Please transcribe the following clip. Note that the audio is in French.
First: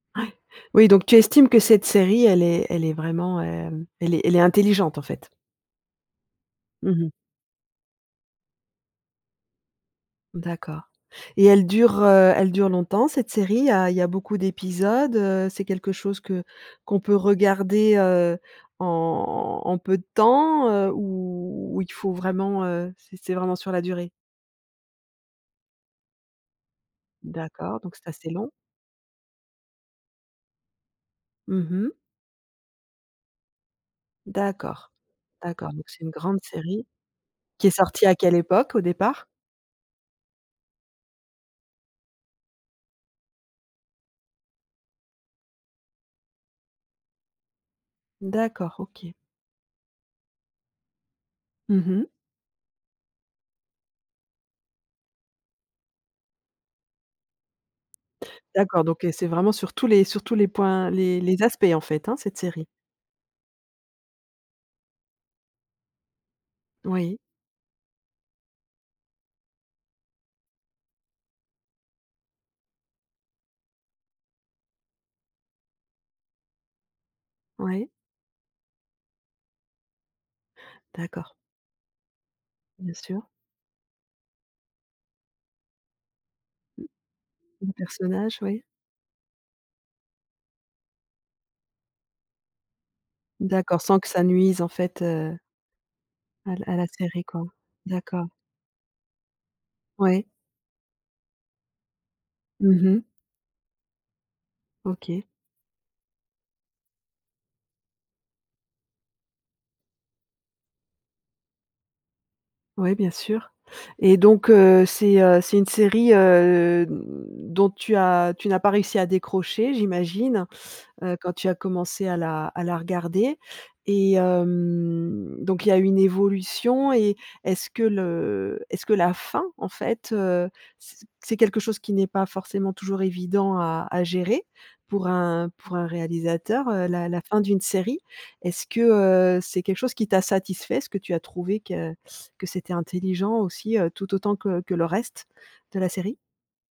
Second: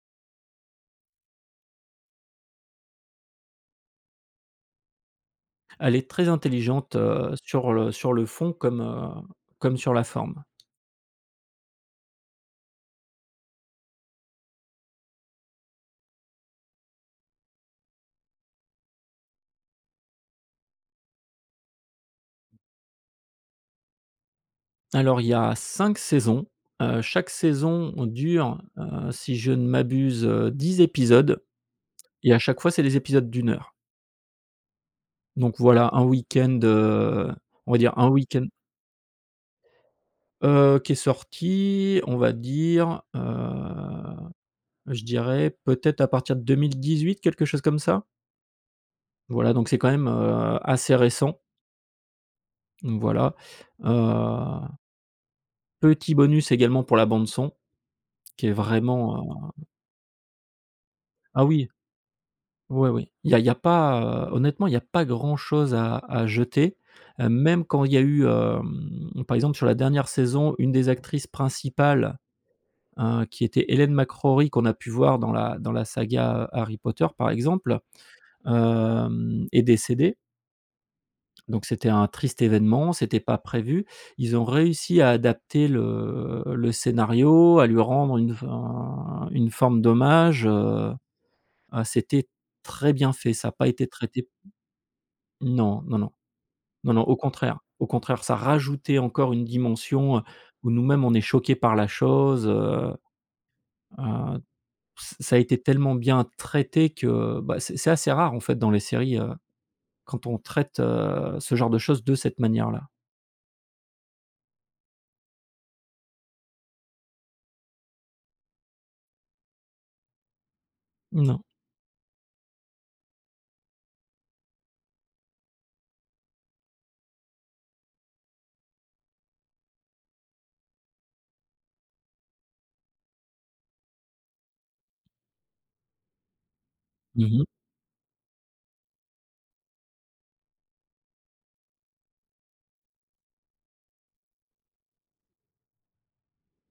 Ouais, oui, donc tu estimes que cette série, elle est elle est vraiment, hem, elle est elle est intelligente, en fait? Elle est très Mmh intelligente, mh. heu, sur le sur le fond, comme, heu, comme sur la forme. D'accord, et elle dure, heu, elle dure longtemps, cette série, heu? Il y a beaucoup d'épisodes, heu? C'est quelque chose que qu'on peut regarder, heu, en en peu de temps, heu, ou il faut vraiment, heu, c'est c'est vraiment sur la durée? Alors, il y a 5 saisons. Heu, chaque D'accord, saison donc c'est assez long. dure, heu, si je ne m'abuse, heu, 10 épisodes, Mmh mh. et à chaque fois, c'est des épisodes d'1 heure. D'accord Donc d'accord, donc voilà c'est un une grande week-end, série, heu, qui on est va dire sortie un à quelle week-end époque au départ? Heu, qui est sorti, on va dire, heu, je dirais peut-être à partir de 2018, quelque chose comme ça. D'accord, OK. Voilà donc c'est quand même, heu, assez récent. Mmh mh. Voilà, heu. Petit bonus également pour la bande son, qui est D'accord donc heu, c'est vraiment, vraiment heu sur tous les sur tous les points les les Ah aspects, oui en fait, hein, cette série? oui oui, il y a il y a pas, heu, honnêtement, il y a pas grand chose à à jeter. Oui. Heu, même quand il y a eu, hem, par exemple, sur la dernière saison, une des actrices principales, heu, qui était Hélène McRaury qu'on a pu voir dans la dans la saga, heu, Harry Potter, par exemple, Ouais. hem, est décédée. D'accord. Donc c'était un triste Bien événement, c'était sûr. pas prévu. Ils ont réussi à adapter le le scénario, à Le lui rendre une personnage, oui. fin une forme d'hommage, heu, ah c'était très bien fait, ça a pas D'accord, été sans que ça traité nuise, en fait, heu Non, non, non, à la à la non, non, au série, quoi. contraire au contraire D'accord. ça rajoutait encore une dimension, heu, Ouais. où nous-mêmes on est choqué par la chose, Mmh heu mh. heu, ç OK. ça a été tellement bien traité que, bah, c'est c'est assez rare, en fait, dans les séries, heu, quand on traite, heu, ce genre de choses de cette manière là. Oui, bien sûr, et donc heu, c'est, heu, c'est une série, heu, dont tu as tu n'as pas réussi à décrocher, j'imagine, heu, quand Non. tu as commencé à la à la regarder? Et hem, donc il y a une évolution et est ce que le est ce que la fin, en fait, heu, c'est c'est quelque chose qui n'est pas forcément toujours évident à à gérer pour un pour un réalisateur, la la Mmh fin mh. d'une série? Est-ce que, heu, c'est quelque chose qui t'a satisfait? Est-ce que tu as trouvé que que c'était intelligent aussi, heu, tout autant que que le reste de la série?